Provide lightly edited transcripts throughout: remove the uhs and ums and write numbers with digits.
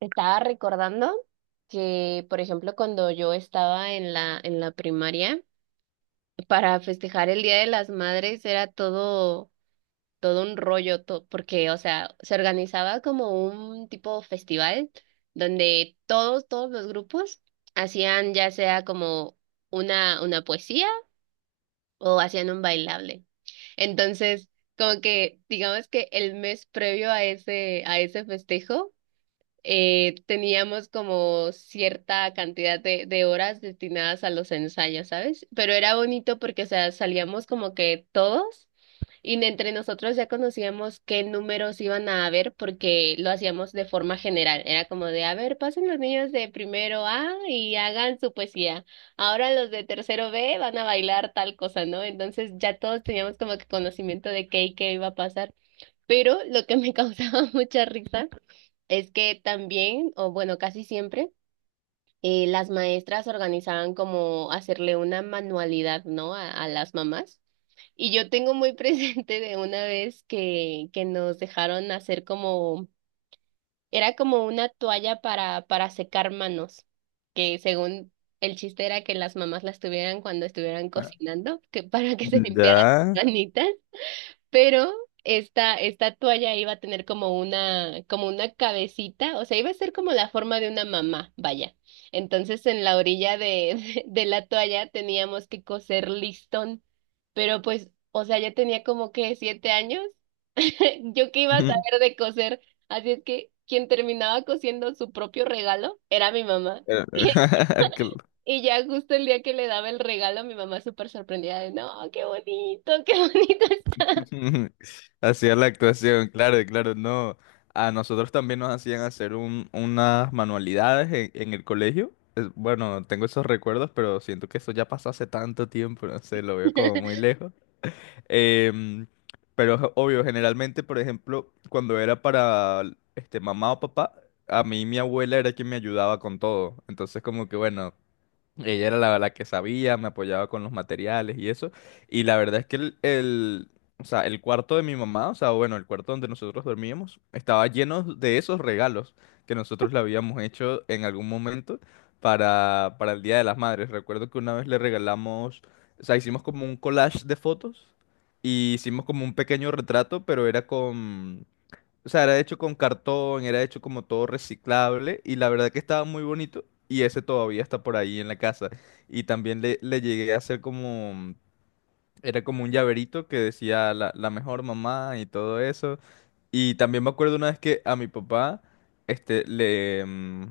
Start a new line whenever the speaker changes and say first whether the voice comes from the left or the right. right: Estaba recordando que, por ejemplo, cuando yo estaba en la primaria, para festejar el Día de las Madres era todo un rollo, porque, o sea, se organizaba como un tipo festival donde todos los grupos hacían ya sea como una poesía o hacían un bailable. Entonces, como que, digamos que el mes previo a ese festejo, teníamos como cierta cantidad de horas destinadas a los ensayos, ¿sabes? Pero era bonito porque, o sea, salíamos como que todos y de entre nosotros ya conocíamos qué números iban a haber porque lo hacíamos de forma general. Era como de, a ver, pasen los niños de primero A y hagan su poesía. Ahora los de tercero B van a bailar tal cosa, ¿no? Entonces ya todos teníamos como que conocimiento de qué y qué iba a pasar. Pero lo que me causaba mucha risa es que también, o bueno, casi siempre, las maestras organizaban como hacerle una manualidad, ¿no? A las mamás. Y yo tengo muy presente de una vez que nos dejaron hacer como, era como una toalla para secar manos, que según el chiste era que las mamás las tuvieran cuando estuvieran
left: Ah.
right: cocinando, que para que se limpiaran
left: Ya.
right: las manitas. Pero esta toalla iba a tener como una cabecita, o sea, iba a ser como la forma de una mamá, vaya. Entonces, en la orilla de, de, la toalla teníamos que coser listón, pero pues, o sea, ya tenía como que 7 años. Yo que iba a
left: Ujú.
right: saber de coser, así es que quien terminaba cosiendo su propio regalo era mi mamá.
left: Pero- Cl-
right: Y ya justo el día que le daba el regalo, mi mamá súper sorprendida de, no, qué bonito, qué bonito.
left: Hacía la actuación, claro, claro, no. A nosotros también nos hacían hacer unas manualidades en el colegio. Bueno, tengo esos recuerdos, pero siento que eso ya pasó hace tanto tiempo, no sé, lo veo como muy lejos. Em, pero es obvio, generalmente, por ejemplo, cuando era para mamá o papá, a mí mi abuela era quien me ayudaba con todo. Entonces, como que bueno. Ella era la que sabía, me apoyaba con los materiales y eso. Y la verdad es que o sea, el cuarto de mi mamá, o sea, bueno, el cuarto donde nosotros dormíamos, estaba lleno de esos regalos que nosotros le habíamos hecho en algún momento para el Día de las Madres. Recuerdo que una vez le regalamos, o sea, hicimos como un collage de fotos y hicimos como un pequeño retrato, pero o sea, era hecho con cartón, era hecho como todo reciclable y la verdad que estaba muy bonito y ese todavía está por ahí en la casa. Y también le llegué a hacer como, era como un llaverito que decía la mejor mamá y todo eso. Y también me acuerdo una vez que a mi papá, este, le, mm,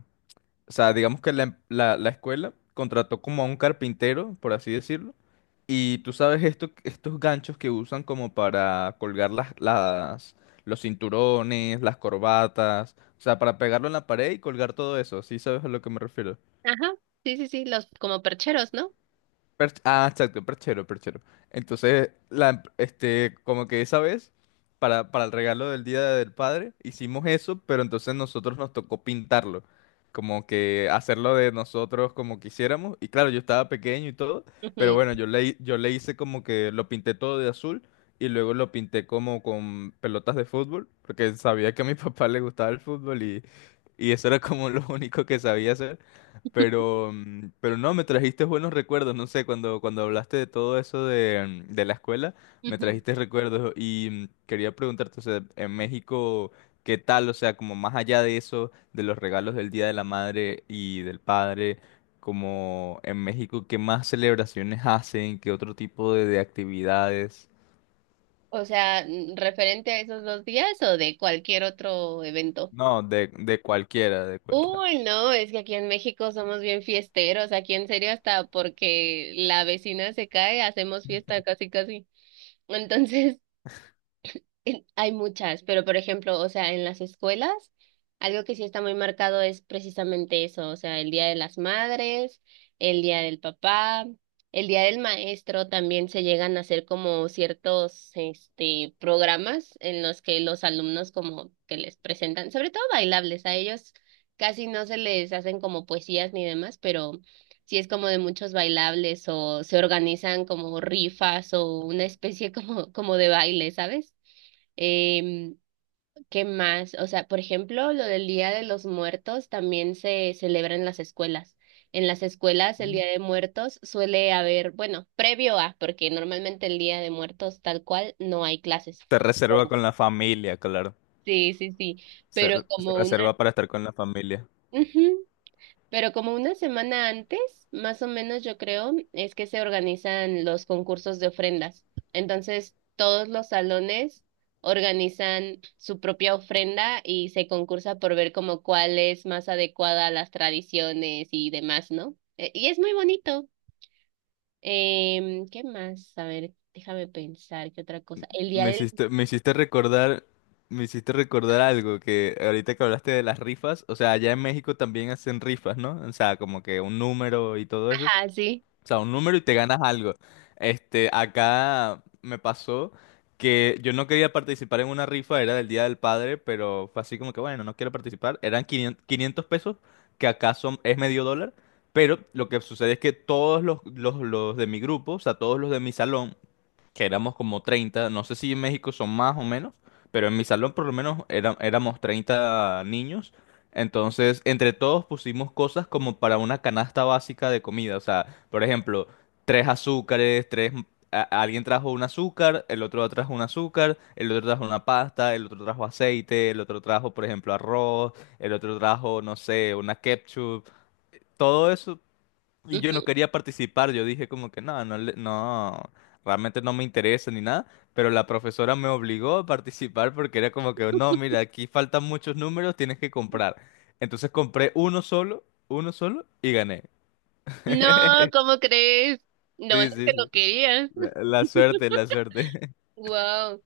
left: o sea, digamos que la, em- la la escuela contrató como a un carpintero, por así decirlo y tú sabes esto, estos ganchos que usan como para colgar los cinturones, las corbatas, o sea, para pegarlo en la pared y colgar todo eso, ¿sí sabes a lo que me refiero?
right: Ajá, sí, sí, sí, los como percheros, ¿no?
left: Ah, exacto, perchero, perchero. Entonces, como que esa vez, para el regalo del Día del Padre, hicimos eso, pero entonces nosotros nos tocó pintarlo. Como que hacerlo de nosotros como quisiéramos. Y claro, yo estaba pequeño y todo, pero
right: Ujú,
left: bueno, yo le hice como que lo pinté todo de azul y luego lo pinté como con pelotas de fútbol, porque sabía que a mi papá le gustaba el fútbol y eso era como lo único que sabía hacer. Pero no, me trajiste buenos recuerdos, no sé, cuando hablaste de todo eso de la escuela, me
right: ujú.
left: trajiste recuerdos y quería preguntarte, o sea, en México, ¿qué tal? O sea, como más allá de eso, de los regalos del Día de la Madre y del Padre, como en México, ¿qué más celebraciones hacen? ¿Qué otro tipo de actividades?
right: O sea, referente a esos dos días o de cualquier otro evento.
left: No, de cualquiera, de cualquiera.
right: Uy, no, es que aquí en México somos bien fiesteros, aquí en serio hasta porque la vecina se cae, hacemos fiesta casi casi. Entonces, hay muchas, pero por ejemplo, o sea, en las escuelas, algo que sí está muy marcado es precisamente eso, o sea, el Día de las Madres, el Día del Papá, el Día del Maestro también se llegan a hacer como ciertos, este, programas en los que los alumnos como que les presentan, sobre todo bailables, a ellos casi no se les hacen como poesías ni demás, pero sí es como de muchos bailables o se organizan como rifas o una especie como, como de baile, ¿sabes? Em, ¿Qué más? O sea, por ejemplo, lo del Día de los Muertos también se celebra en las escuelas. En las escuelas el
left: Mm.
right: Día de Muertos suele haber, bueno, previo a, porque normalmente el Día de Muertos tal cual no hay clases.
left: Se reserva
right: Oh.
left: con la familia, claro.
right: Sí, sí, sí,
left: Se,
right: pero
left: re- se
right: como una...
left: reserva para estar con la familia.
right: Ujú. Pero como una semana antes, más o menos yo creo, es que se organizan los concursos de ofrendas. Entonces, todos los salones organizan su propia ofrenda y se concursa por ver como cuál es más adecuada a las tradiciones y demás, ¿no? Y es muy bonito. ¿Qué más? A ver, déjame pensar, ¿qué otra cosa? El día
left: Me
right: del...
left: hiciste, me hiciste recordar, me hiciste recordar algo que ahorita que hablaste de las rifas, o sea, allá en México también hacen rifas, ¿no? O sea, como que un número y todo eso.
right: Ajá, sí.
left: O sea, un número y te ganas algo. Este, acá me pasó que yo no quería participar en una rifa, era del Día del Padre, pero fue así como que, bueno, no quiero participar. Eran 500 pesos, que acá son, es medio dólar. Pero lo que sucede es que todos los de mi grupo, o sea, todos los de mi salón, que éramos como 30 no sé si en México son más o menos, pero en mi salón por lo menos éramos 30 niños. Entonces, entre todos pusimos cosas como para una canasta básica de comida. O sea, por ejemplo, tres azúcares, tres... alguien trajo un azúcar, el otro trajo un azúcar, el otro trajo una pasta, el otro trajo aceite, el otro trajo, por ejemplo, arroz, el otro trajo, no sé, una ketchup. Todo eso, y yo no
right: Ujú.
left: quería participar, yo dije como que no, no, no, realmente no me interesa ni nada, pero la profesora me obligó a participar porque era como que no, mira, aquí faltan muchos números, tienes que comprar. Entonces compré uno solo y gané.
right: No, ¿cómo crees? No, es
left: Sí, sí,
right: que no
left: sí.
right: querías.
left: La suerte, la suerte.
right: Wow.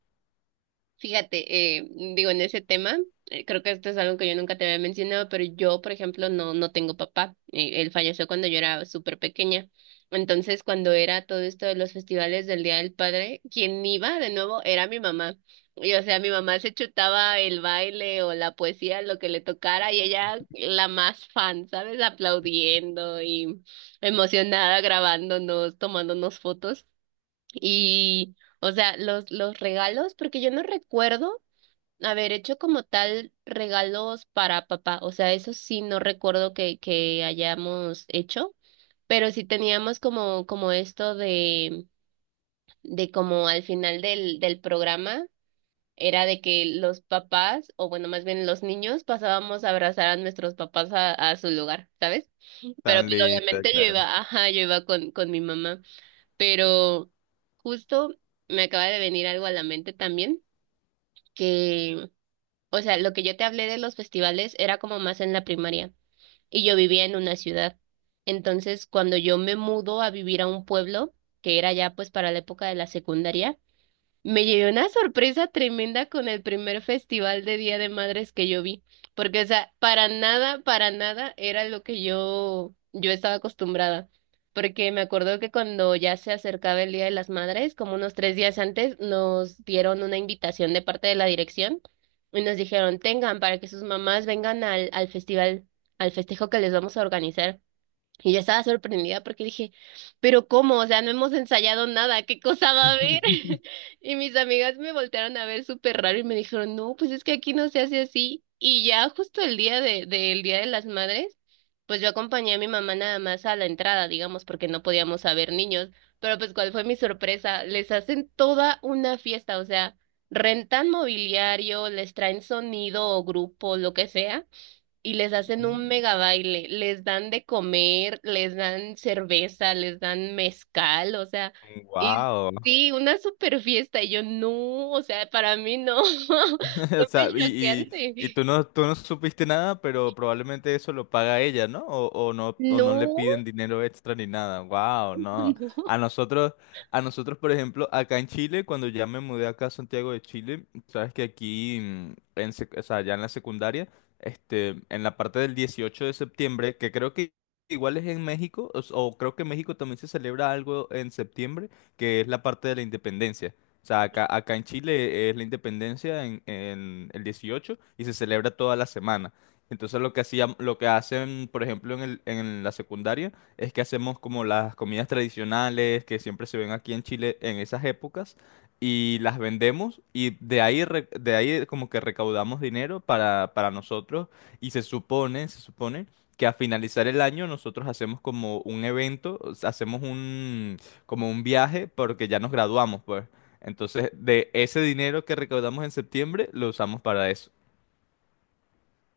right: Fíjate, digo, en ese tema, creo que esto es algo que yo nunca te había mencionado, pero yo, por ejemplo, no, no tengo papá. Él falleció cuando yo era súper pequeña. Entonces, cuando era todo esto de los festivales del Día del Padre, quien iba de nuevo era mi mamá. Y, o sea, mi mamá se chutaba el baile o la poesía, lo que le tocara, y ella la más fan, ¿sabes? Aplaudiendo y emocionada, grabándonos, tomándonos fotos. Y, o sea, los regalos, porque yo no recuerdo haber hecho como tal regalos para papá. O sea, eso sí no recuerdo que hayamos hecho, pero sí teníamos como, como esto de como al final del programa, era de que los papás, o bueno, más bien los niños, pasábamos a abrazar a nuestros papás a su lugar, ¿sabes? Pero
left: Tan
right: pues
left: linda,
right: obviamente yo
left: claro.
right: iba, ajá, yo iba con mi mamá. Pero justo me acaba de venir algo a la mente también, que, o sea, lo que yo te hablé de los festivales era como más en la primaria y yo vivía en una ciudad. Entonces, cuando yo me mudo a vivir a un pueblo, que era ya pues para la época de la secundaria, me llevé una sorpresa tremenda con el primer festival de Día de Madres que yo vi, porque, o sea, para nada era lo que yo estaba acostumbrada, porque me acuerdo que cuando ya se acercaba el Día de las Madres, como unos 3 días antes, nos dieron una invitación de parte de la dirección y nos dijeron, tengan para que sus mamás vengan al, al festival, al festejo que les vamos a organizar. Y yo estaba sorprendida porque dije, pero ¿cómo? O sea, no hemos ensayado nada, ¿qué cosa va a haber? Y mis amigas me voltearon a ver súper raro y me dijeron, no, pues es que aquí no se hace así. Y ya justo el día de, del Día de las Madres, pues yo acompañé a mi mamá nada más a la entrada, digamos, porque no podíamos haber niños. Pero pues cuál fue mi sorpresa, les hacen toda una fiesta, o sea, rentan mobiliario, les traen sonido o grupo, lo que sea y les hacen un mega baile, les dan de comer, les dan cerveza, les dan mezcal, o sea, y
left: Wow.
right: sí, una super fiesta, y yo no, o sea, para mí no,
left: O
right: fue
left: sea,
right: muy
left: y,
right: choqueante.
left: tú no supiste nada, pero probablemente eso lo paga ella, ¿no? O no le
right: No,
left: piden dinero extra ni nada. Wow, no.
right: no.
left: A nosotros, a nosotros, por ejemplo, acá en Chile, cuando ya me mudé acá a Santiago de Chile, sabes que aquí, o sea, ya en la secundaria, este, en la parte del 18 de septiembre, que creo que igual es en México, o creo que en México también se celebra algo en septiembre, que es la parte de la independencia. O sea, acá, acá en Chile es la independencia en el 18 y se celebra toda la semana. Entonces lo que hacían, lo que hacen, por ejemplo, en la secundaria es que hacemos como las comidas tradicionales que siempre se ven aquí en Chile en esas épocas y las vendemos y de ahí como que recaudamos dinero para nosotros y se supone que a finalizar el año nosotros hacemos como un evento, o sea, hacemos un, como un viaje porque ya nos graduamos, pues. Entonces, de ese dinero que recaudamos en septiembre, lo usamos para eso.